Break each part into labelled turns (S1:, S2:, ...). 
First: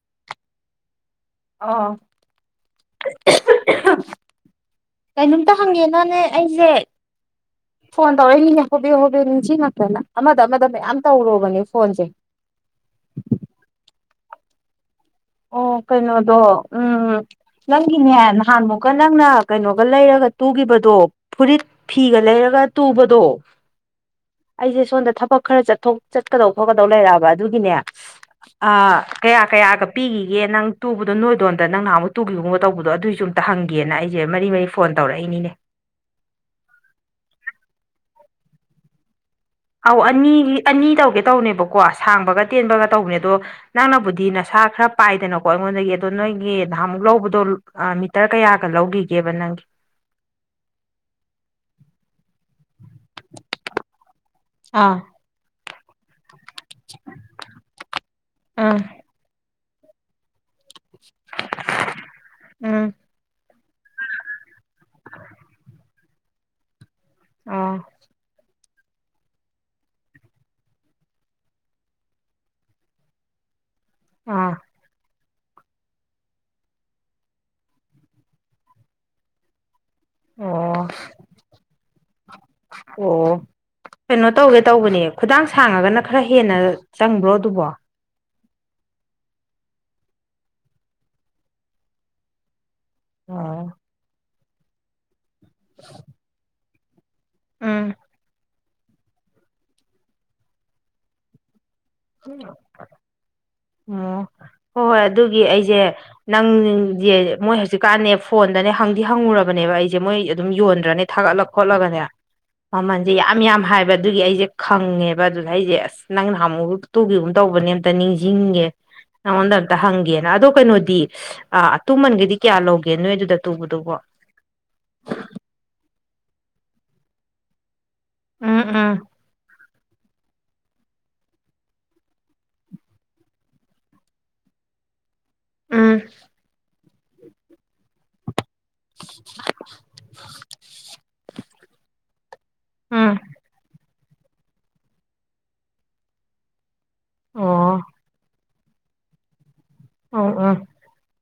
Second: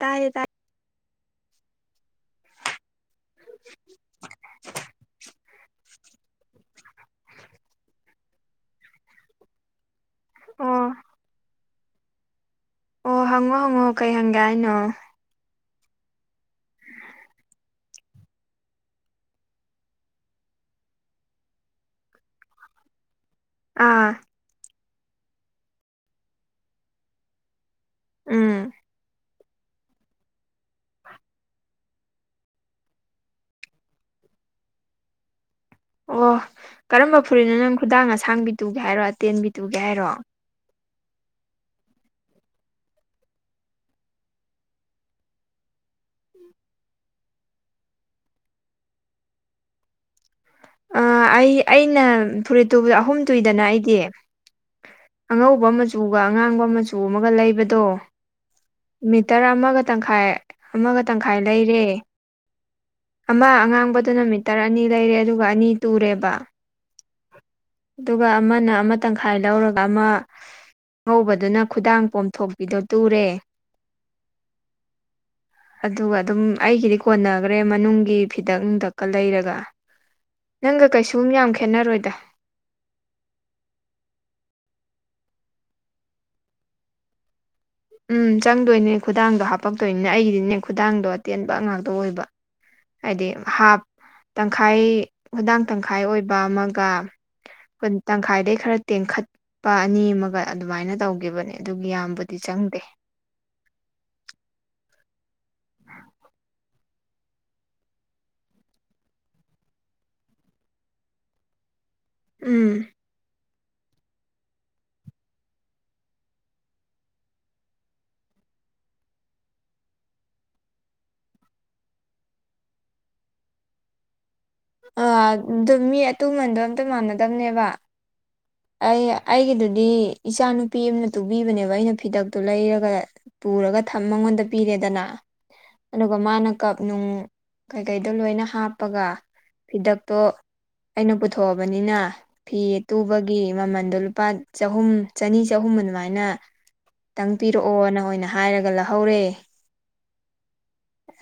S1: ꯇꯥꯏꯌꯦ ꯇꯥꯏ
S2: [unintelligible]
S1: [inaudible]
S2: ꯀꯩꯩꯅꯣꯝꯇ ꯍꯪꯒꯦꯅꯅꯦ ꯑꯩꯖꯦ ꯐꯣꯟ ꯇꯧꯔꯛꯏꯅꯤꯅꯦ ꯍꯣꯕꯦ ꯍꯣꯕꯦ ꯅꯤꯡꯁꯤꯉꯛꯇꯅ ꯑꯃꯗ ꯑꯃꯗ
S1: ꯑꯣ
S2: ꯃꯌꯥꯝ ꯇꯧꯔꯨꯔꯕꯅꯦ ꯐꯣꯟꯁꯦ
S1: ꯑꯣ ꯍꯪꯉꯣ ꯍꯪꯉꯣ ꯀꯩ ꯍꯪꯒꯦ ꯍꯥꯏꯅꯣ
S2: ꯑꯣ ꯀꯩꯅꯣꯗꯣ ꯎꯝ ꯅꯪꯒꯤꯅꯦ ꯅꯍꯥꯟꯃꯨꯛꯀ ꯅꯪꯅ ꯀꯩꯅꯣꯒ ꯂꯩꯔꯒ ꯇꯨꯒꯤꯕꯗꯣ ꯐꯨꯔꯤꯠ ꯐꯤꯒ ꯂꯩꯔꯒ ꯇꯨꯕꯗꯣ
S1: ꯑꯥ
S2: ꯑꯩꯖꯦ ꯁꯣꯟꯗ ꯊꯕꯛ ꯈꯔ ꯆꯠꯊꯣꯛ ꯆꯠꯀꯗꯧ ꯈꯣꯠꯀꯗꯧ ꯂꯩꯔꯛꯑꯕ ꯑꯗꯨꯒꯤꯅꯦ
S1: ꯎꯝ
S2: ꯑ ꯀꯌꯥ ꯀꯌꯥꯒ ꯄꯤꯒꯤꯒꯦ ꯅꯪ ꯇꯨꯕꯗꯣ ꯅꯣꯏꯗꯣꯝꯗ ꯅꯪ ꯅꯍꯥꯟꯃꯨꯛ ꯇꯨꯈꯤꯒꯨꯝꯕ ꯇꯧꯕꯗꯣ ꯑꯗꯨꯏꯁꯨ ꯑꯝꯇ ꯍꯪꯒꯦꯅ ꯑꯩꯁꯦ ꯃꯔꯤ ꯃꯔꯤ ꯐꯣꯟ ꯇꯧꯔꯛꯏꯅꯤꯅꯦ
S1: ꯑꯣ ꯀꯔꯝꯕ ꯐꯨꯔꯤꯠꯅꯣ ꯅꯪ ꯈꯨꯗꯥꯡ ꯑꯁꯥꯡꯕꯤ ꯇꯨꯒꯦ ꯍꯥꯏꯔꯣ ꯑꯇꯦꯟꯕꯤ ꯇꯨꯒꯦ
S2: ꯑꯧ
S1: ꯍꯥꯏꯔꯣ
S2: ꯑꯅꯤꯒꯤ ꯑꯅꯤ ꯇꯧꯒꯦ ꯇꯧꯅꯦꯕꯀꯣ ꯁꯥꯡꯕꯒ ꯇꯦꯟꯕꯒ ꯇꯧꯒꯦ ꯑꯗꯣ ꯅꯪꯅꯕꯨꯗꯤ ꯅꯁꯥ ꯈꯔ ꯄꯥꯏꯗꯅꯀꯣ ꯑꯩꯉꯣꯟꯗꯒꯤ ꯑꯗꯣ ꯅꯣꯏꯒꯤ ꯅꯍꯥꯟꯃꯨꯛ ꯂꯧꯕꯗꯣ ꯃꯤꯇꯔ ꯀꯌꯥꯒ ꯂꯧꯒꯤꯒꯦꯕ ꯅꯪꯒꯤ
S1: ꯑ ꯑꯩ ꯑꯩꯅ ꯐꯨꯔꯤꯠ ꯇꯨꯕ ꯑꯍꯨꯝ ꯇꯨꯏꯗꯅ ꯑꯩꯗꯤ
S2: ꯑꯥ
S1: ꯑꯉꯧꯕ ꯃꯆꯨꯒ ꯑꯉꯥꯡꯕ ꯃꯆꯨ ꯑꯃꯒ ꯂꯩꯕꯗꯣ
S2: ꯑꯥ
S1: ꯃꯤꯇꯔ ꯑꯃꯒ ꯇꯪꯈꯥꯏ ꯑꯃꯒ ꯇꯪꯈꯥꯏ ꯂꯩꯔꯦ
S2: ꯎꯝ
S1: ꯑꯃ ꯑꯉꯥꯡꯕꯗꯨꯅ ꯃꯤꯇꯔ ꯑꯅꯤ ꯂꯩꯔꯦ ꯑꯗꯨꯒ ꯑꯅꯤ ꯇꯨꯔꯦꯕ
S2: ꯑꯣ
S1: ꯑꯗꯨꯒ ꯑꯃꯅ ꯑꯃ ꯇꯪꯈꯥꯏ ꯂꯧꯔꯒ ꯑꯃ ꯉꯧꯕꯗꯨꯅ ꯈꯨꯗꯥꯡ ꯄꯣꯝꯊꯣꯛꯄꯤꯗꯣ ꯇꯨꯔꯦ
S2: ꯑꯥ
S1: ꯑꯗꯨꯒ ꯑꯗꯨꯝ ꯑꯩꯒꯤꯗꯤ ꯀꯣꯟꯅꯒꯔ꯭ꯦ ꯃꯅꯨꯡꯒꯤ ꯐꯤꯗꯛ ꯅꯨꯡꯗꯛꯀ ꯂꯩꯔꯒ
S2: ꯑꯣ
S1: ꯅꯪꯒ ꯀꯩꯁꯨꯝ ꯌꯥꯝ ꯈꯦꯠꯅꯔꯣꯏꯗ
S2: ꯑꯣ ꯀꯩꯅꯣ ꯇꯧꯒꯦ ꯇꯧꯕꯅꯦ ꯈꯨꯗꯥꯡ ꯁꯥꯡꯉꯒꯅ ꯈꯔ ꯍꯦꯟꯅ ꯆꯪꯕ꯭ꯔꯣ ꯑꯗꯨꯕꯣ
S1: ꯎꯝ ꯆꯪꯗꯣꯏꯅꯦ ꯈꯨꯗꯥꯡꯗꯣ ꯍꯥꯄꯛꯇꯣꯏꯅꯤꯅꯦ ꯑꯩꯒꯤꯗꯤꯅꯦ ꯈꯨꯗꯥꯡꯗꯣ ꯑꯇꯦꯟꯕ ꯉꯥꯛꯇ ꯑꯣꯏꯕ ꯍꯥꯏꯗꯤ
S2: ꯑꯣ
S1: ꯍꯥꯞ ꯇꯪꯈꯥꯏ ꯍꯨꯗꯥꯡ ꯇꯪꯈꯥꯏ ꯑꯣꯏꯕ ꯑꯃꯒ ꯀꯨꯟ
S2: ꯎꯝ
S1: ꯇꯪꯈꯥꯏꯗꯩꯩ ꯈꯔ ꯇꯦꯡꯈꯠꯄ ꯑꯅꯤ ꯑꯃꯒ ꯑꯗꯨꯃꯥꯏꯅ ꯇꯧꯈꯤꯕꯅꯦ ꯑꯗꯨꯒꯤ ꯌꯥꯝ ꯄꯨꯗꯤ ꯆꯪ
S2: ꯑꯣ ꯍꯣꯏ ꯍꯣꯏ ꯑꯗꯨꯒꯤ ꯑꯩꯁꯦ ꯅꯪꯁꯦ ꯃꯣꯏ ꯍꯧꯖꯤꯛꯀꯥꯟꯅꯦ ꯐꯣꯟꯗꯅꯦ ꯍꯪꯗꯤ ꯍꯪꯉꯨꯔꯕꯅꯦꯕ ꯑꯩꯁꯦ ꯃꯣꯏ ꯑꯗꯨꯝ ꯌꯣꯟꯗ꯭ꯔꯅꯦ ꯊꯥꯒꯠꯂꯛ ꯈꯣꯠꯂꯒꯅꯦ
S1: ꯎꯝ
S2: ꯃꯃꯟꯖꯦ ꯌꯥꯝ ꯌꯥꯝ ꯍꯥꯏꯕ ꯑꯗꯨꯒꯤ ꯑꯩꯁꯦ ꯈꯪꯉꯦꯕ ꯑꯗꯨꯗ ꯑꯩꯁꯦ ꯑꯁ ꯅꯍꯥꯃꯨ ꯇꯨꯝꯒꯤꯒꯨꯝ ꯇꯧꯕꯅꯦ ꯑꯝꯇ ꯅꯤꯡꯁꯤꯡꯉꯦ ꯅꯉꯣꯟꯗ ꯑꯝꯇ ꯍꯪꯒꯦꯅ ꯑꯗꯣ ꯀꯩꯅꯣꯗꯤ ꯑ ꯑꯇꯨꯃꯟꯒꯗꯤ ꯀꯌꯥ ꯂꯧꯒꯦ ꯅꯣꯏ ꯑꯗꯨꯗ ꯇꯨꯕꯗꯨꯕꯣ
S1: ꯑꯥ ꯑꯗꯨ ꯃꯤ ꯑꯇꯨꯃꯟꯗꯣ ꯑꯝꯇ ꯃꯥꯟꯅꯗꯕꯅꯦꯕ
S2: ꯎꯝ ꯎꯝ
S1: ꯑꯩ ꯑꯩꯒꯤꯗꯨꯗꯤ ꯏꯆꯥꯅꯨꯄꯤ ꯑꯃꯅ ꯇꯨꯕꯤꯕꯅꯦꯕ ꯑꯩꯅ ꯐꯤꯗꯛꯇꯣ ꯂꯩꯔꯒ ꯄꯨꯔꯒ ꯃꯉꯣꯟꯗ ꯄꯤꯔꯦꯗꯅ
S2: ꯎꯝ
S1: ꯑꯗꯨꯒ ꯃꯥꯅ ꯀꯞꯅꯨꯡ ꯀꯩꯀꯩꯗꯣ ꯂꯣꯏꯅ ꯍꯥꯞꯄꯒ ꯐꯤꯗꯛꯇꯣ ꯑꯩꯅ ꯄꯨꯊꯣꯛꯑꯕꯅꯤꯅ ꯐꯤ
S2: ꯎꯝ
S1: ꯑꯇꯨꯕꯒꯤ ꯃꯃꯟꯗꯣ ꯂꯨꯄꯥ ꯆꯍꯨꯝ ꯆꯅꯤ ꯆꯍꯨꯝ ꯑꯗꯨꯃꯥꯏꯅ ꯇꯪ
S2: ꯑꯣ
S1: ꯄꯤꯔꯛꯑꯣꯅ ꯑꯣꯏꯅ ꯍꯥꯏꯔꯒ ꯂꯍꯧꯔꯦ
S2: ꯑꯣ ꯎꯝ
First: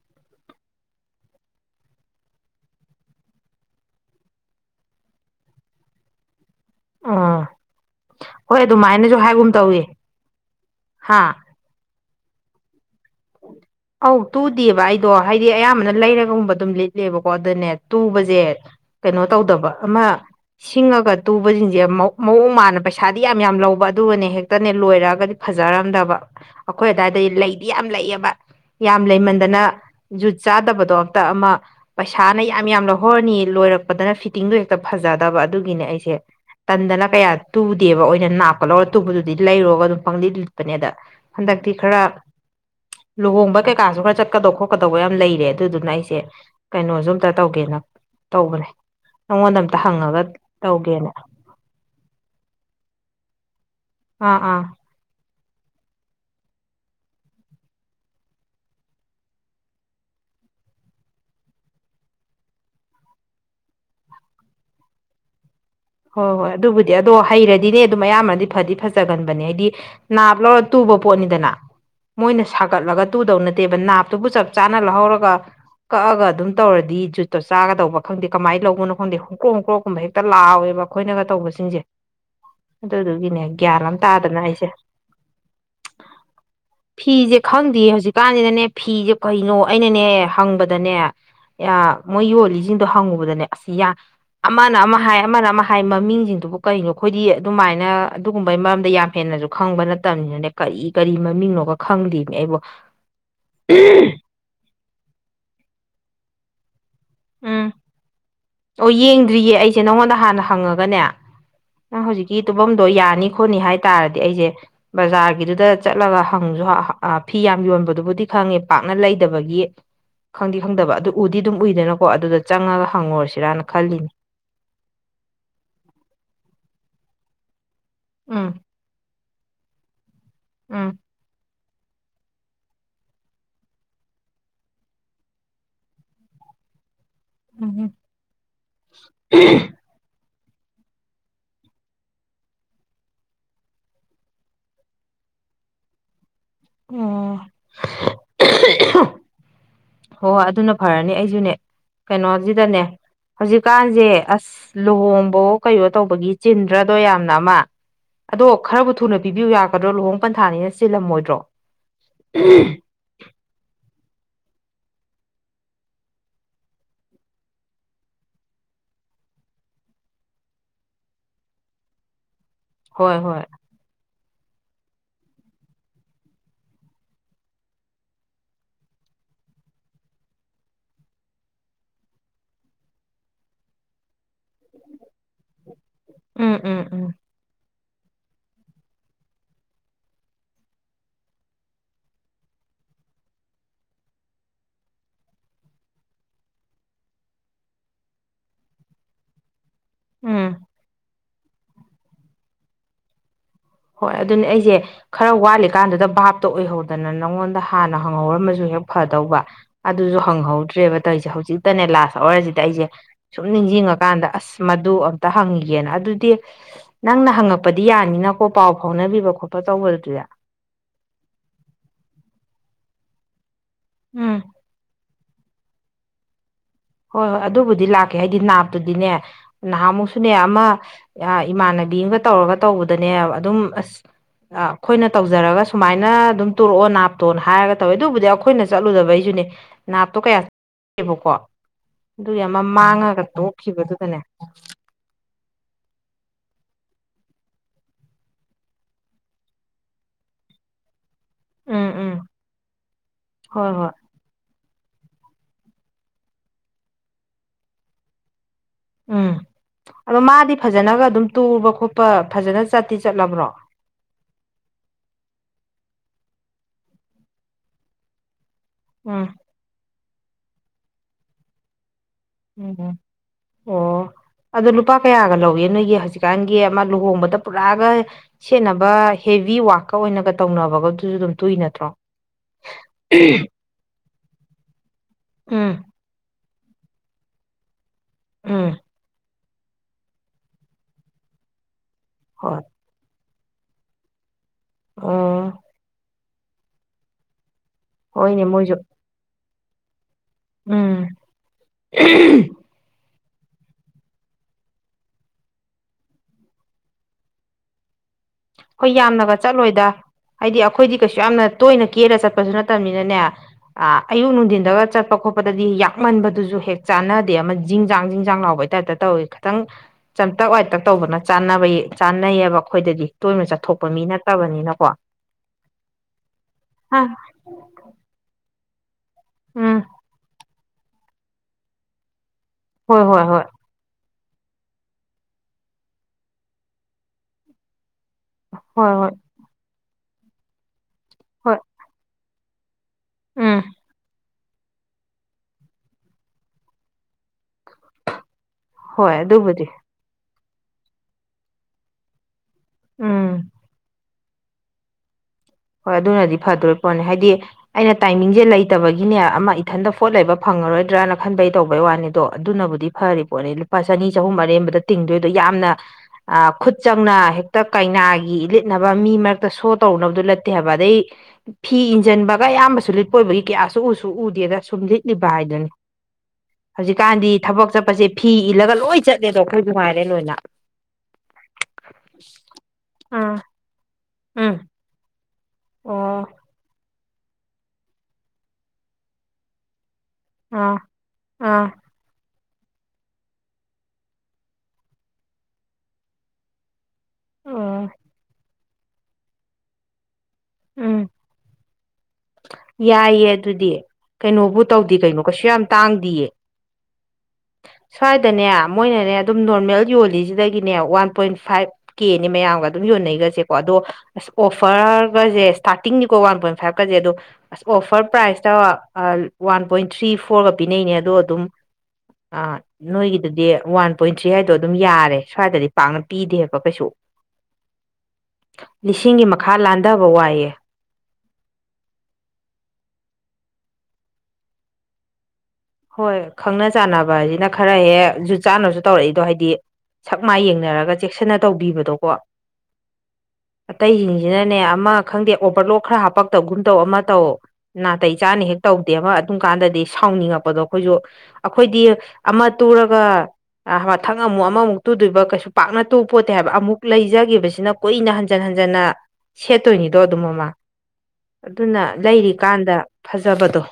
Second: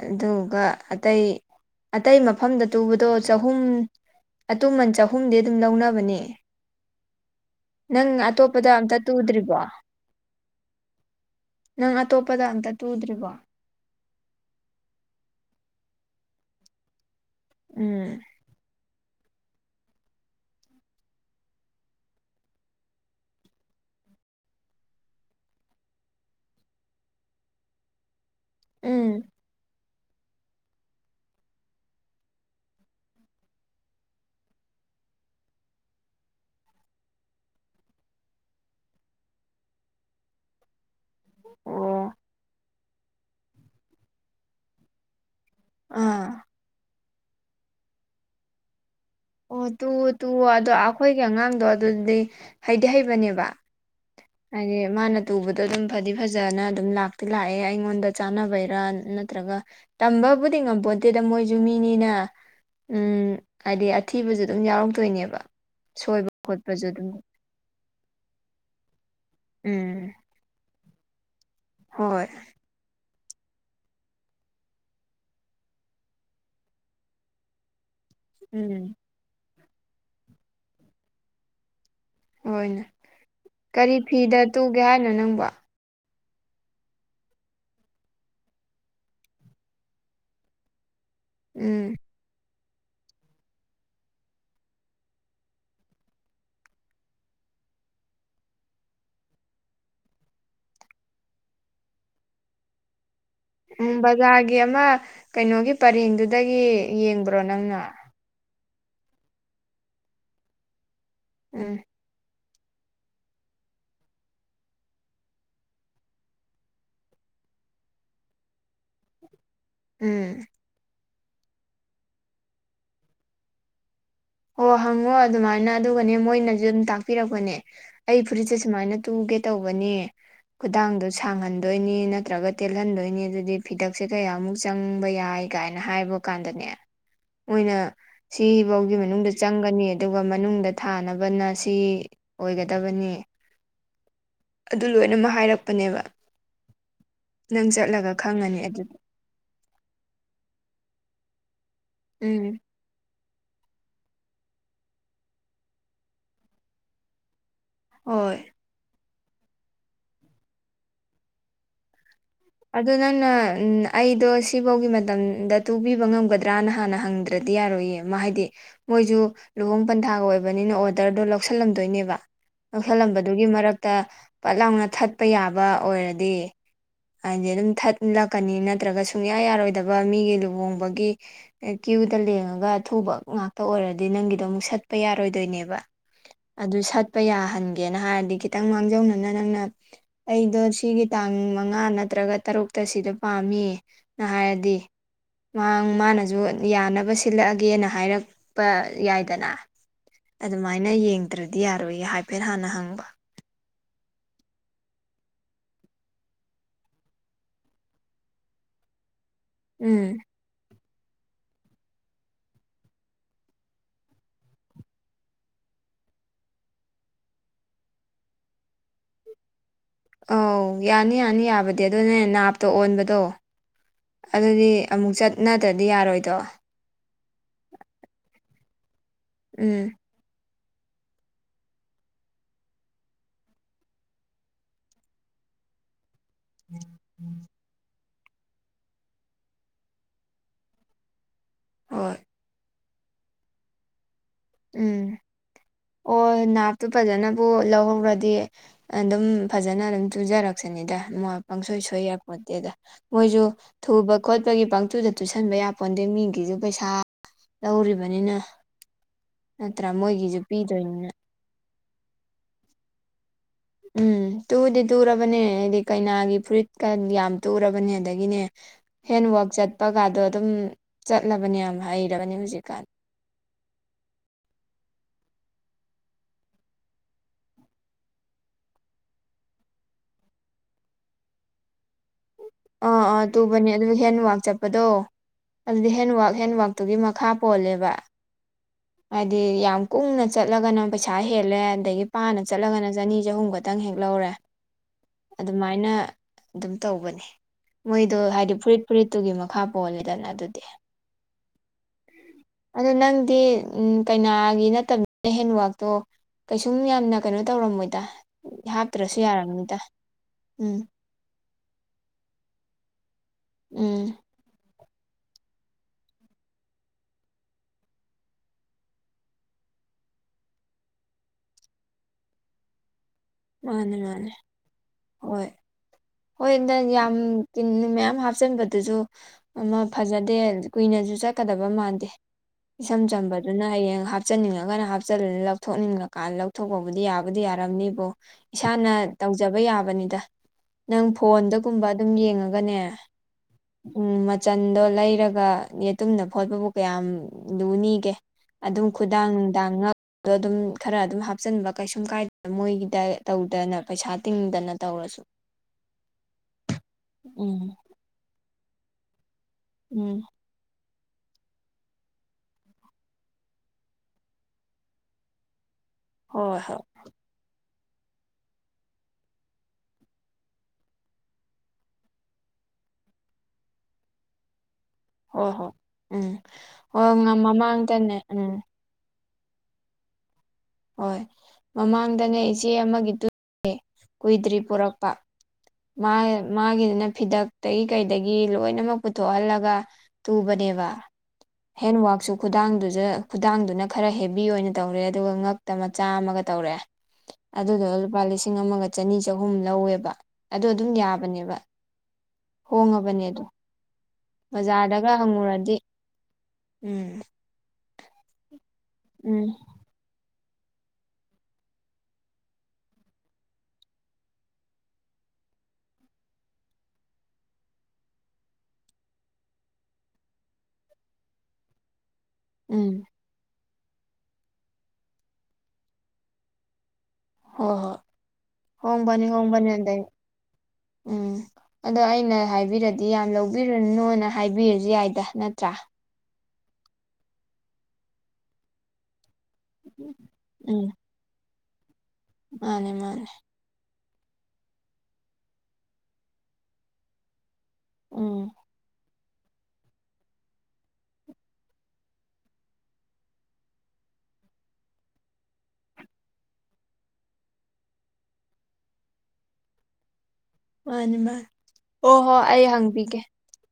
S1: ꯑꯗꯨꯒ ꯑꯇꯩ ꯑꯇꯩ ꯃꯐꯝꯗ ꯇꯨꯕꯗꯣ ꯆꯍꯨꯝ ꯑꯇꯨꯃꯟ ꯆꯍꯨꯝꯗꯤ ꯑꯗꯨꯝ ꯂꯧꯅꯕꯅꯦ
S2: ꯑꯣ
S1: ꯅꯪ
S2: ꯍꯣꯏ
S1: ꯑꯇꯣꯞꯄꯗ ꯑꯝꯇ
S2: ꯑꯗꯨꯃꯥꯏꯅꯁꯨ ꯍꯥꯏꯒꯨꯝ
S1: ꯇꯨꯗ꯭ꯔꯤꯕꯣ
S2: ꯇꯧꯏ ꯍꯥ
S1: ꯅꯪ ꯑꯇꯣꯞꯄꯗ ꯑꯝꯇ ꯇꯨꯗ꯭ꯔꯤꯕꯣ
S2: ꯑꯧ ꯇꯨꯗꯦꯕ ꯑꯩꯗꯣ ꯍꯥꯏꯗꯤ ꯑꯌꯥꯝꯕꯅ ꯂꯩꯔꯒꯨꯝꯕ ꯑꯗꯨꯝ ꯂꯤꯠ ꯂꯦꯕꯀꯣ ꯑꯗꯨꯗꯅꯦ
S1: ꯎꯝ
S2: ꯇꯨꯕꯁꯦ ꯀꯩꯅꯣ ꯇꯧꯗꯕ ꯑꯃ ꯁꯤꯡꯉꯒ ꯇꯨꯕꯁꯤꯡꯁꯦ ꯃꯑꯣꯡ ꯃꯥꯟꯅ ꯄꯩꯁꯥꯗꯤ ꯌꯥꯝ ꯌꯥꯝ ꯂꯧꯕ ꯑꯗꯨꯒꯅꯦ ꯍꯦꯛꯇꯅꯦ ꯂꯣꯏꯔꯛꯑꯒꯗꯤ ꯐꯖꯔꯝꯗꯕ ꯑꯩꯈꯣꯏ ꯑꯗꯥꯏꯗꯗꯤ ꯂꯩꯗꯤ ꯌꯥꯝ ꯂꯩꯕ ꯌꯥꯝ
S1: ꯎꯝ
S2: ꯂꯩꯃꯟꯗꯅ ꯖꯨꯠ ꯆꯥꯗꯕꯗꯣ ꯑꯝꯇ ꯑꯃ ꯄꯩꯁꯥꯅ ꯌꯥꯝ ꯌꯥꯝ ꯂꯧꯍꯧꯔꯅꯤ ꯂꯣꯏꯔꯛꯄꯗꯅ ꯐꯤꯠꯇꯤꯡꯗꯣ ꯍꯦꯛꯇ ꯐꯖꯗꯕ ꯑꯗꯨꯒꯤꯅꯦ ꯑꯩꯁꯦ ꯇꯟꯗꯅ ꯀꯌꯥ ꯇꯨꯗꯦꯕ ꯑꯣꯏꯅ ꯅꯥꯞꯀ ꯂꯧꯔ ꯇꯨꯕꯗꯨꯗꯤ ꯂꯩꯔꯨꯔꯒ ꯑꯗꯨꯝ ꯄꯪꯂꯤꯠ ꯂꯤꯠꯄꯅꯦ ꯑꯗ ꯍꯟꯗꯛꯇꯤ ꯈꯔ
S1: ꯑꯣ
S2: ꯂꯨꯍꯣꯡꯕ ꯀꯩꯀꯥꯁꯨ ꯈꯔ ꯆꯠꯀꯗꯧꯕ ꯈꯣꯠꯀꯗꯧꯕ ꯌꯥꯝ ꯂꯩꯔꯦ ꯑꯗꯨꯗꯨꯅ ꯑꯩꯁꯦ
S1: ꯑꯥ
S2: ꯀꯩꯅꯣ ꯁꯨꯝ [inaudible] ꯇꯧꯒꯦꯅ ꯇꯧꯕꯅꯦ ꯅꯪꯉꯣꯟꯗ
S1: ꯑꯣ
S2: ꯑꯝꯇ
S1: ꯇꯨꯋꯣ
S2: ꯍꯪꯉꯒ
S1: ꯇꯨꯋꯣ ꯑꯗꯣ
S2: ꯇꯧꯒꯦꯅ
S1: ꯑꯩꯈꯣꯏꯒꯤ ꯑꯉꯥꯡꯗꯣ ꯑꯗꯨꯗꯤ ꯍꯩꯗꯤ ꯍꯩꯕꯅꯦꯕ
S2: ꯑꯥ ꯑꯥ
S1: ꯍꯥꯏꯗꯤ ꯃꯥꯅ ꯇꯨꯕꯗꯣ ꯑꯗꯨꯝ ꯐꯗꯤ ꯐꯖꯅ ꯑꯗꯨꯝ ꯂꯥꯛꯇꯤ ꯂꯥꯛꯑꯦ ꯑꯩꯉꯣꯟꯗ ꯆꯥꯟꯅꯕꯩꯔꯥ ꯅꯠꯇ꯭ꯔꯒ ꯇꯝꯕꯕꯨꯗꯤ ꯉꯝꯄꯣꯠꯇꯦꯗ ꯃꯣꯏꯁꯨ ꯃꯤꯅꯤꯅ ꯎꯝ ꯍꯥꯏꯗꯤ ꯊꯤꯕꯁꯨ ꯑꯗꯨꯝ ꯌꯥꯎꯔꯛꯇꯣꯏꯅꯦꯕ
S2: ꯍꯣꯏ
S1: ꯁꯣꯏꯕ
S2: ꯍꯣꯏ
S1: ꯈꯣꯠꯄꯁꯨ
S2: ꯑꯗꯨꯕꯨꯗꯤ
S1: ꯑꯗꯨꯝ
S2: ꯑꯗꯣ ꯍꯩꯔꯗꯤꯅꯦ ꯑꯗꯨꯝ ꯑꯌꯥꯝꯕꯅꯗꯤ ꯐꯗꯤ ꯐꯖꯒꯟꯕꯅꯦ ꯍꯥꯏꯗꯤ
S1: ꯎꯝ
S2: ꯅꯥꯞ ꯂꯧꯔ ꯇꯨꯕ ꯄꯣꯠꯅꯤꯗꯅ
S1: ꯍꯣꯏ
S2: ꯃꯣꯏꯅ ꯁꯥ ꯀꯠꯂꯒ ꯇꯨꯗꯧ ꯅꯠꯇꯦꯕ ꯅꯥꯞꯇꯨꯕꯨ ꯆꯞ ꯆꯥꯅ ꯂꯧꯍꯧꯔꯒ ꯀꯛꯑꯒ ꯑꯗꯨꯝ ꯇꯧꯔꯗꯤ ꯖꯨꯠꯇꯣ ꯆꯥꯒꯗꯧꯕ ꯈꯪꯗꯦ ꯀꯃꯥꯏ ꯂꯧꯕꯅꯣ
S1: ꯎꯝ
S2: ꯈꯪꯗꯦ ꯍꯣꯡꯀ꯭ꯔꯣꯛ ꯍꯣꯡꯀ꯭ꯔꯣꯛꯀꯨꯝꯕ ꯍꯦꯛꯇ ꯂꯥꯎꯋꯦꯕ ꯑꯩꯈꯣꯏꯅꯒ ꯇꯧꯕꯁꯤꯡꯁꯦ
S1: ꯍꯣꯏꯅꯦ
S2: ꯑꯗꯨꯗꯨꯒꯤꯅꯦ ꯒ꯭ꯌꯥꯟ
S1: ꯀꯔꯤ
S2: ꯑꯃ
S1: ꯐꯤꯗ
S2: ꯇꯥꯗꯅ ꯑꯩꯁꯦ
S1: ꯇꯨꯒꯦ ꯍꯥꯏꯅꯣ ꯅꯪꯕꯣ
S2: ꯐꯤꯁꯦ ꯈꯪꯗꯤꯌꯦ ꯍꯧꯖꯤꯛ ꯀꯥꯟꯁꯤꯅꯅꯦ ꯐꯤꯁꯦ ꯀꯩꯅꯣ ꯑꯩꯅꯅꯦ ꯍꯪꯕꯗꯅꯦ ꯌꯥ
S1: ꯎꯝ
S2: ꯃꯣꯏ ꯌꯣꯜꯂꯤꯁꯤꯡꯗꯣ ꯍꯪꯉꯨꯕꯗꯅꯦ ꯑꯁꯤ ꯌꯥ ꯑꯃꯅ ꯑꯃ ꯍꯥꯏ ꯑꯃꯅ ꯑꯃ ꯍꯥꯏ ꯍꯥꯏ ꯃꯃꯤꯡꯁꯤꯡꯗꯨꯕꯨ ꯀꯔꯤꯅꯣ ꯑꯩꯈꯣꯏꯗꯤ ꯑꯗꯨꯃꯥꯏꯅ ꯑꯗꯨꯒꯨꯝꯕꯩ ꯃꯔꯝꯗ ꯌꯥꯝ ꯍꯦꯟꯅꯁꯨ ꯈꯪꯕ ꯅꯠꯇꯕꯅꯤꯅꯅꯦ ꯀꯔꯤ ꯀꯔꯤ ꯃꯃꯤꯡꯅꯣꯒ ꯈꯪꯗꯦꯅꯦ ꯑꯩꯕꯣ
S1: ꯎꯝ ꯕꯖꯥꯔꯒꯤ ꯑꯃ ꯀꯩꯅꯣꯒꯤ ꯄꯔꯦꯡꯗꯨꯗꯒꯤ ꯌꯦꯡꯕ꯭ꯔꯣ
S2: ꯎꯝ
S1: ꯅꯪꯅ
S2: ꯑꯣ ꯌꯦꯡꯗ꯭ꯔꯤꯌꯦ ꯑꯩꯁꯦ ꯅꯪꯉꯣꯟꯗ ꯍꯥꯟꯅ ꯍꯪꯉꯒꯅꯦ
S1: ꯎꯝ
S2: ꯅꯪ ꯍꯧꯖꯤꯛꯀꯤ ꯇꯨꯕꯝꯗꯣ ꯌꯥꯅꯤ ꯈꯣꯠꯅꯤ ꯍꯥꯏ ꯇꯥꯔꯗꯤ ꯑꯩꯁꯦ ꯕꯖꯥꯔꯒꯤꯗꯨꯗ ꯆꯠꯂꯒ ꯍꯪꯁꯨ ꯑ ꯐꯤ ꯌꯥꯝ ꯌꯣꯟꯕꯗꯨꯕꯨꯗꯤ ꯈꯪꯉꯦ ꯄꯥꯛꯅ ꯂꯩꯗꯕꯒꯤ
S1: ꯎꯝ
S2: ꯈꯪꯗꯤ ꯈꯪꯗꯕ ꯑꯗꯨ ꯎꯗꯤ ꯑꯗꯨꯝ ꯎꯏꯗꯅꯀꯣ ꯑꯗꯨꯗ ꯆꯪꯉꯒ ꯍꯪꯉꯨꯔꯁꯤꯔꯅ ꯈꯜꯂꯤꯅꯤ
S1: ꯑꯣ ꯍꯪꯉꯣ ꯑꯗꯨꯃꯥꯏꯅ ꯑꯗꯨꯒꯅꯦ ꯃꯣꯏꯅꯁꯨ ꯑꯗꯨꯝ ꯇꯥꯛꯄꯤꯔꯛꯄꯅꯦ ꯑꯩ
S2: ꯎꯝ
S1: ꯐꯨꯔꯤꯠꯁꯦ ꯁꯨꯃꯥꯏꯅ ꯇꯨꯒꯦ ꯇꯧꯕꯅꯦ
S2: ꯎꯝ
S1: ꯈꯨꯗꯥꯡꯗꯨ ꯁꯥꯡꯍꯟꯗꯣꯏꯅꯤ ꯅꯠꯇ꯭ꯔꯒ ꯇꯦꯜꯍꯟꯗꯣꯏꯅꯦ ꯑꯗꯨꯗꯤ ꯐꯤꯗꯛꯁꯦ ꯀꯌꯥꯃꯨꯛ ꯆꯪꯕ ꯌꯥꯏ ꯀꯥꯏꯅ ꯍꯥꯏꯕ ꯀꯥꯟꯗꯅꯦ
S2: ꯎꯝ
S1: ꯃꯣꯏꯅ ꯁꯤꯕꯧꯒꯤ ꯃꯅꯨꯡꯗ ꯆꯪꯒ ꯅꯤ ꯑꯗꯨꯒ ꯃꯅꯨꯡꯗ ꯊꯥꯅꯕꯅ ꯁꯤ ꯑꯣꯏꯒꯗꯕꯅꯤ ꯑꯗꯨ ꯂꯣꯏꯅꯃꯛ ꯍꯥꯏꯔꯛꯄꯅꯦꯕ
S2: ꯎꯝ
S1: ꯅꯪ ꯆꯠꯂꯒ ꯈꯪꯉꯅꯤ ꯑꯗꯨꯗꯤ
S2: ꯍꯣꯏ ꯍꯣꯏ ꯑꯗꯨꯅ ꯐꯔꯅꯤ ꯑꯩꯁꯨꯅꯦ
S1: ꯎꯝ
S2: ꯀꯩꯅꯣꯖꯤꯗꯅꯦ ꯍꯧꯖꯤꯛꯀꯥꯟꯁꯦ ꯑꯁ ꯂꯨꯍꯣꯡꯕꯑꯣ ꯀꯩꯌꯣ ꯇꯧꯕꯒꯤ ꯆꯤꯟꯗ꯭ꯔꯗꯣ ꯌꯥꯝꯅ ꯑꯃ
S1: ꯍꯣꯏ
S2: ꯑꯗꯣ ꯈꯔꯕꯨ ꯊꯨꯅ ꯄꯤꯕꯤꯌꯨ ꯌꯥꯔꯛꯀꯗ꯭ꯔꯣ ꯂꯨꯍꯣꯡ ꯄꯟꯊꯥꯅꯤꯅ ꯆꯤꯜꯂꯝꯃꯣꯏꯗ꯭ꯔꯣ
S1: ꯑꯗꯣ ꯅꯪꯅ ꯑꯡ ꯑꯩꯗꯣ ꯁꯤꯐꯥꯎꯒꯤ ꯃꯇꯝꯗ ꯇꯨꯕꯤꯕ ꯉꯝꯒꯗ꯭ꯔꯅ ꯍꯥꯟꯅ ꯍꯪꯗ꯭ꯔꯗꯤ ꯌꯥꯔꯣꯏꯌꯦ ꯑꯃ ꯍꯥꯏꯗꯤ ꯃꯣꯏꯁꯨ ꯂꯨꯍꯣꯡ ꯄꯟꯊꯥꯒ ꯑꯣꯏꯕꯅꯤꯅ ꯑꯣꯔꯗꯔꯗꯣ ꯂꯧꯁꯜꯂꯝꯗꯣꯏꯅꯦꯕ
S2: ꯍꯣꯏ ꯍꯣꯏ
S1: ꯂꯧꯎꯁꯜꯂꯝꯕꯗꯨꯒꯤ ꯃꯔꯛꯇ ꯄꯠ ꯂꯥꯎꯅ ꯊꯠꯄ ꯌꯥꯕ ꯑꯣꯏꯔꯗꯤ ꯍꯥꯏꯗꯤ ꯑꯗꯨꯝ ꯊꯠꯂꯛꯀꯅꯤ ꯅꯠꯇ꯭ꯔꯒ ꯁꯨꯡꯌꯥ ꯌꯥꯔꯣꯏꯗꯕ ꯃꯤꯒꯤ ꯂꯨꯍꯣꯡꯕꯒꯤ ꯀ꯭ꯌꯨꯗ ꯂꯦꯡꯉꯒ ꯑꯊꯨꯕ ꯉꯥꯛꯇ ꯑꯣꯏꯔꯗꯤ ꯅꯪꯒꯤꯗꯣ ꯑꯃꯨꯛ ꯁꯠꯄ ꯌꯥꯔꯣꯏꯗꯣꯏꯅꯦꯕ
S2: ꯎꯝ
S1: ꯑꯗꯨ
S2: ꯎꯝ ꯎꯝ
S1: ꯁꯠꯄ ꯌꯥꯍꯟ ꯒꯦꯅ ꯍꯥꯏꯔꯗꯤ ꯈꯤꯇꯪ ꯃꯥꯡꯖꯧꯅꯅ ꯅꯪꯅ ꯑꯩꯗꯣ ꯁꯤꯒꯤ ꯇꯥꯡ ꯃꯉꯥ ꯅꯠ ꯇ꯭ꯔꯒ ꯇꯔꯨꯛꯇ ꯁꯤꯗ ꯄꯥꯝꯃꯤ ꯅ ꯍꯥꯏꯔꯗꯤ ꯃꯥꯡ ꯃꯥꯅꯁꯨ ꯌꯥꯅꯕ ꯁꯤꯜꯂꯛꯑꯒꯦꯅ ꯍꯥꯏꯔꯛꯄ ꯌꯥꯏꯗꯅ
S2: ꯎꯝ
S1: ꯑꯗꯨꯃꯥꯏꯅ ꯌꯦꯡꯗ꯭ꯔꯗꯤ ꯌꯥꯔꯣꯏꯌꯦ ꯍꯥꯏꯐꯦꯠ ꯍꯥꯟꯅ ꯍꯪꯕ
S2: ꯍꯣꯏ ꯑꯗꯨꯅꯦ ꯑꯩꯁꯦ ꯈꯔ ꯋꯥꯠꯂꯤꯀꯥꯟꯗꯨꯗ ꯚꯥꯞꯇꯣ ꯑꯣꯏꯍꯧꯗꯅ ꯅꯪꯉꯣꯟꯗ ꯍꯥꯟꯅ ꯍꯪꯉꯧꯔꯝꯃꯁꯨ ꯍꯦꯛ ꯐꯗꯧꯕ
S1: ꯎꯝ
S2: ꯑꯗꯨꯁꯨ ꯍꯪꯍꯧꯗ꯭ꯔꯦꯕ ꯇꯧꯏꯁꯦ ꯍꯧꯖꯤꯛꯇꯅꯦ ꯂꯥꯁ ꯑꯋꯥꯔꯁꯤꯗ ꯑꯩꯁꯦ ꯁꯨꯝ ꯅꯤꯡꯁꯤꯡꯉꯀꯥꯟꯗ ꯑꯁ ꯃꯗꯨ ꯑꯝꯇ ꯍꯪꯒꯦꯅ ꯑꯗꯨꯗꯤ ꯅꯪꯅ ꯍꯪꯉꯛꯄꯗꯤ ꯌꯥꯅꯤꯅꯀꯣ ꯄꯥꯎ ꯐꯥꯎꯅꯕꯤꯕ ꯈꯣꯠ
S1: ꯑꯧ ꯌꯥꯅꯤ ꯌꯥꯅꯤ ꯌꯥꯕꯗꯤ ꯑꯗꯨꯅꯦ ꯅꯥꯞꯇꯣ ꯑꯣꯟꯕꯗꯣ
S2: ꯎꯝ
S1: ꯑꯗꯨꯗꯤ ꯑꯃꯨꯛ ꯆꯠꯅꯗ꯭ꯔꯗꯤ ꯌꯥꯔꯣꯏꯗꯣ
S2: ꯍꯣꯏ ꯍꯣꯏ ꯑꯗꯨꯕꯨꯗꯤ ꯂꯥꯛꯀꯦ ꯍꯥꯏꯗꯤ ꯅꯥꯞꯇꯨꯗꯤꯅꯦ
S1: ꯎꯝ
S2: ꯅꯍꯥꯃꯨꯛꯁꯨ ꯁꯨꯅꯦ ꯑꯃ ꯑꯥ ꯏꯃꯥꯟꯅꯕꯤ ꯑꯃꯒ ꯇꯧꯔꯒ ꯇꯧꯕꯗꯅꯦ ꯑꯗꯨꯝ ꯑꯁ ꯑ ꯑꯩꯈꯣꯏꯅ ꯇꯧꯖꯔꯒ ꯁꯨꯃꯥꯏꯅ ꯑꯗꯨꯝ ꯇꯨꯔꯛꯑꯣ ꯅꯥꯞꯇꯣꯅ ꯍꯥꯏꯔꯒ ꯇꯧꯋꯦ ꯑꯗꯨꯕꯨꯗꯤ ꯑꯩꯈꯣꯏꯅ ꯆꯠꯂꯨꯗꯕꯩꯖꯨꯅꯤ ꯅꯥꯞꯇꯣ ꯀꯌꯥ ꯆ [inaudible] ꯕꯀꯣ
S1: ꯍꯣꯏ
S2: ꯑꯗꯨꯏ ꯑꯃ ꯃꯥꯡꯉꯒ ꯇꯣꯛꯈꯤꯕꯗꯨꯗꯅꯦ
S1: ꯎꯝ ꯑꯣ ꯅꯥꯞꯇꯨ ꯐꯖꯅꯕꯨ ꯂꯧꯍꯧꯔꯗꯤ ꯑꯗꯨꯝ ꯐꯖꯅ ꯑꯗꯨꯝ ꯇꯨꯖꯔꯛꯁꯅꯤꯗ ꯃꫭꯏ ꯄꯪꯁꯣꯏ
S2: ꯎꯝ
S1: ꯁꯣꯏ
S2: ꯎꯝ
S1: ꯌꯥꯄꫭꯠꯇ‌ꯦꯗ ꯃꯣꯏꯁꯨ
S2: ꯍꯣꯏ ꯍꯣꯏ
S1: ꯊꯨꯕ ꯈꯣꯠꯄꯒꯤ ꯄꯪꯇꯨꯗ ꯇꯨꯁꯟꯕ ꯌꯥꯄꯣꯟꯗꯦ ꯃꯤꯒꯤꯁꯨ ꯄꯩꯁꯥ ꯂꯧꯔꯤꯕꯅꯤꯅ
S2: ꯎꯝ
S1: ꯅꯠꯇ꯭ꯔꯥ
S2: ꯑꯗꯣ
S1: ꯃꯣꯏꯒꯤꯁꯨ
S2: ꯃꯥꯗꯤ ꯐꯖꯅꯒ
S1: ꯄꯤꯗꯣꯏꯅꯤꯅ
S2: ꯑꯗꯨꯝ ꯇꯨꯕ ꯈꯣꯠꯄ ꯐꯖꯅ ꯆꯠꯇꯤ ꯆꯠꯂꯕ꯭ꯔꯣ
S1: ꯎꯝ ꯇꯨꯗꯤ ꯇꯨꯔꯕꯅꯦ ꯍꯥꯏꯗꯤ ꯀꯩꯅꯥꯒꯤ ꯐꯨꯔꯤꯠꯀ ꯌꯥꯝ ꯇꯨꯔꯕꯅꯦ ꯑꯗꯒꯤꯅꯦ
S2: ꯎꯝ
S1: ꯍꯦꯟꯋꯥꯛ ꯆꯠꯄꯒꯗꯣ ꯑꯗꯨꯝ ꯆꯠꯂꯕꯅꯦ ꯌꯥꯝ ꯍꯩ
S2: ꯎꯝ ꯑꯣ ꯑꯗꯣ ꯂꯨꯄꯥ ꯀꯌꯥꯒ ꯂꯧꯏ ꯅꯣꯏꯒꯤ ꯍꯧꯖꯤꯛꯀꯥꯟꯒꯤ ꯑꯃ ꯂꯨꯍꯣꯡꯕꯗ ꯄꯨꯔꯥꯒ ꯁꯦꯠꯅꯕ ꯍꯦꯕꯤ ꯋꯥꯔꯛꯀ ꯑꯣꯏꯅꯒ ꯇꯧꯅꯕꯒꯗꯨꯁꯨ ꯑꯗꯨꯝ ꯇꯨꯏ ꯅꯠꯇ꯭ꯔꯣ
S1: ꯑꯥ ꯑꯥ ꯇꯨꯕꯅꯦ ꯑꯗꯨꯒꯤ ꯍꯦꯟꯋꯥꯛ ꯆꯠꯄꯗꯣ
S2: ꯎꯝ
S1: ꯑꯗꯨꯗꯤ ꯍꯦꯟꯋꯥꯛ ꯍꯦꯟꯋꯥꯛ ꯑꯗꯨꯒꯤ ꯃꯈꯥ ꯄꯣꯜꯂꯦꯕ
S2: ꯎꯝ
S1: ꯍꯥꯏꯗꯤ ꯌꯥꯝ ꯀꯨꯡꯅ ꯆꯠꯂꯒꯅ ꯄꯩꯁꯥ ꯍꯦꯜꯂꯦ ꯑꯗꯩꯒꯤ ꯄꯥꯅ
S2: ꯍꯣꯏ
S1: ꯆꯠꯂꯒꯅ ꯆꯅꯤ ꯆꯍꯨꯝ ꯈꯤꯇꯪ ꯍꯦꯛ ꯂꯧꯔꯦ
S2: ꯑꯣ
S1: ꯑꯗꯨꯃꯥꯏꯅ ꯑꯗꯨꯝ ꯇꯧꯕꯅꯤ ꯃꯣꯏꯗꯣ
S2: ꯍꯣꯏꯅꯦ
S1: ꯍꯥꯏꯗꯤ
S2: ꯃꯣꯏꯁꯨ
S1: ꯐꯨꯔꯤꯠ ꯐꯨꯔꯤꯠꯇꯨꯒꯤ ꯃꯈꯥ ꯄꯣꯜꯂꯦꯗꯅ ꯑꯗꯨꯗꯤ
S2: ꯎꯝ
S1: ꯑꯗꯨ ꯅꯪꯗꯤ ꯎꯝ ꯀꯩꯅꯥꯒꯤ ꯅꯠꯇꯕꯗꯅ ꯍꯦꯟꯋꯥꯛꯇꯣ ꯀꯩꯁꯨꯝ ꯌꯥꯝꯅ ꯀꯩꯅꯣ ꯇꯧꯔꯝꯃꯣꯏꯗ
S2: ꯑꯩꯈꯣꯏ
S1: ꯍꯥꯞꯇ꯭ꯔꯁꯨ
S2: ꯌꯥꯝꯅꯒ
S1: ꯌꯥꯔꯝꯅꯤꯗ
S2: ꯆꯠꯂꯣꯏꯗ ꯍꯥꯏꯗꯤ
S1: ꯎꯝ
S2: ꯑꯩꯈꯣꯏꯗꯤ ꯀꯩꯁꯨ ꯌꯥꯝꯅ ꯇꯣꯏꯅ ꯀꯦꯔ ꯆꯠꯄꯁꯨ ꯅꯠꯇꯕꯅꯤꯅꯅꯦ
S1: ꯎꯝ
S2: ꯑꯌꯨꯛ ꯅꯨꯡꯊꯤꯟꯗꯒ ꯆꯠꯄ ꯈꯣꯠꯄ ꯄꯗꯗꯤ ꯌꯥꯛꯃꯟꯕꯗꯨꯁꯨ ꯍꯦꯛ ꯆꯥꯟꯅꯗꯦ ꯑꯃ ꯖꯤꯡꯖꯥꯡ ꯖꯤꯡꯖꯥꯡ ꯂꯥꯎꯕꯩ ꯇꯥꯏꯞꯇ ꯇꯧꯋꯤ ꯈꯤꯇꯪ ꯆꯝꯇꯛ ꯋꯥꯏꯇꯛ ꯇꯧꯕꯅ ꯆꯥꯟꯅꯕ ꯆꯥꯟꯅꯩꯌꯦꯕ ꯑꯩꯈꯣꯏꯗꯗꯤ ꯇꯣꯏꯅ ꯆꯠꯊꯣꯛꯄ
S1: ꯃꯥꯅꯦ
S2: ꯃꯤ
S1: ꯃꯥꯅꯦ
S2: ꯅꯠꯇꯕꯅꯤꯅꯀꯣ
S1: ꯍꯣꯏ ꯍꯣꯏ ꯅꯪ ꯌꯥꯝ ꯆꯤꯟ ꯃꯌꯥꯝ ꯍꯥꯞꯆꯤꯟꯕꯗꯨꯁꯨ
S2: ꯎꯝ
S1: ꯑꯃ ꯐꯖꯗꯦ ꯀꯨꯏꯅꯁꯨ ꯆꯠꯀꯗꯕ ꯃꯥꯟꯗꯦ
S2: ꯍꯣꯏ
S1: ꯏꯆꯝ
S2: ꯍꯣꯏ ꯍꯣꯏ
S1: ꯆꯝꯕꯗꯨꯅ ꯍꯌꯦꯡ ꯍꯥꯞ ꯍꯥꯞꯆꯤꯟꯅꯤꯡꯉꯥꯒꯅ ꯍꯥꯞꯆꯜꯂꯦ ꯂꯧꯊꯣꯛꯅꯤꯡꯂꯀꯥꯟꯗ ꯂꯧꯊꯣꯛꯄꯕꯨꯗꯤ ꯌꯥꯕꯨꯗꯤ ꯌꯥꯔꯝꯅꯤꯕꯣ
S2: ꯍꯣꯏ
S1: ꯏꯁꯥꯅ
S2: ꯍꯣꯏ
S1: ꯇꯧꯖꯕ ꯌꯥꯕꯅꯤꯗ ꯅꯪ
S2: ꯍꯣꯏ
S1: ꯐꯣꯟꯗꯒꯨꯝꯕ ꯑꯗꯨꯝ ꯌꯦꯡꯉꯥꯒꯅꯦ
S2: ꯎꯝ
S1: ꯎꯝ ꯆꯟꯗꯣꯟ ꯂꯩꯔꯒ ꯌꯦꯇꯨꯝꯅ ꯐꯣꯠꯄꯕꯨ ꯀꯌꯥꯝ ꯂꯨꯅꯤꯒꯦ ꯑꯗꯨꯝ
S2: ꯍꯣꯏ
S1: ꯈꯨꯗꯥꯡ
S2: ꯑꯗꯨꯕꯨꯗꯤ
S1: ꯅꯨꯡꯗꯥꯡ ꯉꯛꯗ ꯑꯗꯨꯝ ꯈꯔ ꯑꯗꯨꯝ ꯍꯥꯞꯆꯤꯟꯕ ꯀꯩꯁꯨꯝ ꯀꯥꯏꯗꯦ ꯃꯣꯏꯒꯤꯗ
S2: ꯎꯝ
S1: ꯇꯧꯗꯅ ꯄꯩꯁꯥ ꯇꯤꯡꯗꯅ ꯇꯧꯔꯁꯨ
S2: ꯍꯣꯏ ꯑꯗꯨꯅꯗꯤ ꯐꯗꯣꯏ ꯄꯣꯠꯅꯤ ꯍꯥꯏꯗꯤ
S1: ꯎꯝ
S2: ꯑꯩꯅ ꯇꯥꯏꯃꯤꯡꯁꯦ ꯂꯩꯇꯕꯒꯤꯅꯦ ꯑꯃ ꯏꯊꯟꯇ ꯐꯣꯠ
S1: ꯎꯝ
S2: ꯂꯩꯕ ꯐꯪꯉꯔꯣꯏꯗ꯭ꯔꯅ ꯈꯟꯕꯩ ꯇꯧꯕꯩ ꯋꯥꯅꯤꯗꯣ ꯑꯗꯨꯅꯕꯨꯗꯤ ꯐꯔꯤ ꯄꯣꯠꯅꯤ ꯂꯨꯄꯥ ꯆꯅꯤ ꯆꯍꯨꯝ ꯑꯔꯦꯝꯕꯗ ꯇꯤꯡꯗꯣꯏꯗꯣ ꯌꯥꯝꯅ ꯑꯥ
S1: ꯍꯣꯏ
S2: ꯈꯨꯠ
S1: ꯍꯣꯏ
S2: ꯆꯪꯅ ꯍꯦꯛꯇ ꯀꯩꯅꯥꯒꯤ ꯂꯤꯠꯅꯕ ꯃꯤ ꯃꯔꯛꯇ ꯁꯣ ꯇꯧꯅꯕꯗꯨ ꯅꯠ ꯇꯦ ꯍꯥꯏꯕ ꯑꯗꯩ ꯐꯤ ꯏꯟꯁꯤꯟꯕꯒ ꯑꯌꯥꯝꯕꯁꯨ ꯂꯤꯠꯄ ꯑꯣꯏꯕꯒꯤ ꯀꯌꯥꯁꯨ ꯎꯁꯨ ꯎꯗꯦꯗ ꯁꯨꯝ ꯂꯤꯠ ꯂꯤꯠꯂꯤꯕ
S1: ꯍꯣꯏ
S2: ꯍꯥꯏꯗꯨꯅꯤ
S1: ꯍꯣꯏ ꯎꯝ ꯍꯣꯏ
S2: ꯍꯧꯖꯤꯛꯒꯥꯟꯗꯤ ꯊꯕꯛ ꯆꯠꯄꯁꯦ
S1: ꯃꯃꯥꯡꯗꯅꯦ
S2: ꯐꯤ
S1: ꯎꯝ
S2: ꯏꯜꯂꯒ ꯂꯣꯏ ꯆꯠ ꯗꯣ ꯑꯩꯈꯣꯏꯁꯨ ꯉꯥꯏꯔꯦ ꯂꯣꯏꯅ
S1: ꯍꯣꯏ ꯃꯃꯥꯡꯗꯅꯦ ꯏꯆꯦ ꯑꯃꯒꯤ ꯇꯨꯢ
S2: ꯎꯝ
S1: ꯀꯨꯏꯗ꯭ꯔꯤ
S2: ꯎꯝ
S1: ꯄꯣꯔꯛꯄ
S2: ꯑꯣ
S1: ꯃꯥꯒꯤ ꯃꯥꯒꯤꯗꯨꯅ ꯐꯤꯗꯛꯇꯒꯤ ꯀꯩꯗꯒꯤ ꯂꯣꯏꯅꯃꯛ ꯄꯨꯊꯣꯛꯍꯜꯂꯒ
S2: ꯑꯥ
S1: ꯇꯨꯕꯅꯦꯕ
S2: ꯑꯥ
S1: ꯍꯦꯟꯋꯥꯛꯁꯨ ꯈꯨꯗꯥꯡꯗꯨꯗ ꯈꯨꯗꯥꯡꯗꯨꯅ ꯈꯔ ꯍꯦꯕꯤ ꯑꯣꯏꯅ ꯇꯧꯔꯦ ꯑꯗꯨꯒ ꯉꯛ ꯇ ꯃꯆꯥ ꯑꯃꯒ ꯇꯧꯔꯛꯑꯦ
S2: ꯑꯣ
S1: ꯑꯗꯨꯗꯨꯒ ꯂꯨꯄꯥ ꯂꯤꯁꯤꯡ ꯑꯃꯒ ꯆꯅꯤ ꯆꯍꯨꯝ ꯂꯧꯋꯦꯕ ꯑꯗꯣ ꯑꯗꯨꯝ
S2: ꯎꯝ
S1: ꯌꯥꯕꯅꯦꯕ ꯍꯣꯡꯉꯥꯕꯅꯦ
S2: ꯌꯥꯏꯌꯦ
S1: ꯑꯗꯣ
S2: ꯑꯗꯨꯗꯤ ꯀꯩꯅꯣꯕꯨ ꯇꯧꯗꯦ
S1: ꯕꯖꯥꯔꯗꯒ
S2: ꯀꯩꯅꯣ ꯀꯩꯁꯨ ꯌꯥꯝ
S1: ꯍꯪꯉꯨꯔꯗꯤ
S2: ꯇꯥꯡꯗꯤꯌꯦ
S1: ꯎꯝ
S2: ꯁ꯭ꯋꯥꯏꯗꯅꯦ ꯃꯣꯏꯅꯅꯦ ꯑꯗꯨꯝ
S1: ꯎꯝ
S2: ꯅꯣꯔꯃꯦꯜ ꯌꯣꯜꯂꯤꯖꯤꯗꯒꯤꯅꯦ ꯋꯥꯟ ꯄꯣꯏꯟ ꯐꯥꯏꯚ ꯀꯦꯅꯤ ꯃꯌꯥꯝꯒ ꯑꯗꯨꯝ ꯌꯣꯟꯅꯩꯒꯁꯦꯀꯣ ꯑꯗꯣ ꯑꯁ ꯑꯣꯐꯔꯒꯁꯦ ꯏꯁꯇꯥꯔꯇꯤꯡꯅꯤꯀꯣ ꯋꯥꯟ ꯄꯣꯏꯟ ꯐꯥꯏꯚꯀꯁꯦ ꯑꯗꯣ ꯑꯁ ꯑꯣꯐꯔ ꯄ꯭ꯔꯥꯏꯖꯇ ꯑꯥ ꯋꯥꯟ ꯄꯣꯏꯟ ꯊ꯭ꯔꯤ ꯐꯣꯔꯒ ꯄꯤꯅꯩꯅꯦ ꯑꯗꯣ ꯑꯗꯨꯝ ꯑꯥ
S1: ꯎꯝ
S2: ꯅꯣꯏꯒꯤ ꯑꯗꯨꯗꯤ ꯋꯥꯟ ꯄꯣꯏꯟ ꯊ꯭ꯔꯤ ꯍꯥꯏꯗꯣ ꯑꯗꯨꯝ ꯌꯥꯔꯦ ꯁ꯭ꯋꯥꯏꯗꯗꯤ ꯄꯥꯛꯅ ꯄꯤꯗꯦꯕ ꯀꯩꯁꯨ
S1: ꯍꯣꯏ ꯍꯣꯏ
S2: ꯂꯤꯁꯤꯡꯒꯤ
S1: ꯍꯣꯡꯕꯅꯤ
S2: ꯃꯈꯥ
S1: ꯍꯣꯡꯕꯅꯤ ꯑꯗꯩ
S2: ꯂꯥꯟꯗꯕ ꯋꯥꯏꯌ‌ꯦ ꯫
S1: ꯎꯝ ꯑꯗꯣ ꯑꯩꯅ ꯍꯥꯏꯕꯤꯔꯗꯤ ꯌꯥꯝ ꯂꯧꯕꯤꯔꯅꯨꯅ ꯍꯥꯏꯕꯤꯔꯁꯨ ꯌꯥꯏꯗ ꯅꯠꯇ꯭ꯔꯥ?
S2: ꯍꯣꯏ ꯈꯪꯅ ꯆꯥꯟꯅꯕ ꯍꯥꯏꯖꯤꯅ ꯈꯔ ꯍꯦꯛ ꯖꯨꯠ ꯆꯥꯅꯁꯨ ꯇꯧꯔꯛꯏꯗꯣ ꯍꯥꯏꯗꯤ ꯁꯛ ꯃꯥꯏ
S1: ꯎꯝ
S2: ꯌꯦꯡꯅꯔꯒ ꯆꯦꯛꯁꯤꯟꯅ ꯇꯧꯕꯤꯕꯗꯣꯀꯣ ꯫
S1: ꯃꯥꯅꯦ ꯃꯥꯅꯦ
S2: ꯑꯇꯩꯁꯤꯡꯁꯤꯅꯅꯦ ꯑꯃ ꯈꯪꯗꯦ ꯑꯣꯚꯔꯂꯣꯛ ꯈꯔ ꯍꯥꯞꯄꯛꯇꯕꯒꯨꯝ ꯇꯧ ꯑꯃ ꯇꯧ ꯫ ꯅꯥꯇꯩ ꯆꯥꯅ
S1: ꯎꯝ
S2: ꯍꯦꯛ ꯇꯧꯗꯦꯕ ꯑꯗꯨꯝꯀꯥꯟꯗꯗꯤ ꯁꯥꯎꯅꯤꯡꯉꯛꯄꯗꯣ ꯑꯩꯈꯣꯏꯁꯨ ꯑꯩꯈꯣꯏꯗꯤ ꯑꯃ ꯇꯨꯔꯒ ꯑꯥ ꯃꯊꯪ ꯑꯃꯨꯛ ꯑꯃꯃꯨꯛ ꯇꯨꯗꯣꯏꯕ ꯀꯩꯁꯨ ꯄꯥꯛꯅ ꯇꯨꯕ ꯄꯣꯠꯇꯦ ꯍꯥꯏꯕ ꯑꯃꯨꯛ ꯂꯩꯖꯒꯤꯈꯤꯕꯁꯤꯅ ꯀꯨꯏꯅ ꯍꯟꯖꯤꯟ ꯍꯟꯖꯟꯅ ꯁꯦꯠꯇꯣꯏꯅꯤꯗꯣ ꯑꯗꯨꯝ ꯑꯃ
S1: ꯃꯥꯅꯤ
S2: ꯫
S1: ꯃꯥꯅꯤ
S2: ꯑꯗꯨꯅ
S1: ꯑꯣ ꯍꯣ ꯑꯩ
S2: ꯂꯩꯔꯤꯀꯥꯟꯗ
S1: ꯍꯪꯕꯤꯒꯦ
S2: ꯐꯖꯕꯗꯣ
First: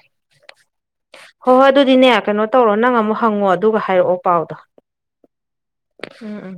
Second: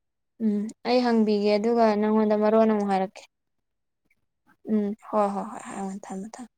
S1: ꯎꯝ ꯑꯩ ꯍꯪꯕꯤꯒꯦ
S2: ꯍꯣꯏ ꯍꯣꯏ
S1: ꯑꯗꯨꯒ
S2: ꯑꯗꯨꯗꯤꯅꯦ
S1: ꯅꯪꯉꯣꯟꯗ
S2: ꯀꯩꯅꯣ
S1: ꯃꯔꯣꯟ
S2: ꯇꯧꯔꯣ
S1: ꯑꯃꯨꯛ
S2: ꯅꯪ
S1: ꯍꯥꯏꯔꯛꯀꯦ ꯫
S2: ꯍꯪꯉꯣ ꯑꯗꯨꯒ ꯍꯥꯏꯔꯛꯑꯣ ꯄꯥꯎ
S1: ꯎꯝ ꯍꯣ ꯍꯣ ꯍꯣꯏ ꯊꯝꯃ‌ꯣ ꯊꯝ
S2: ꯎꯝ
S1: ꯫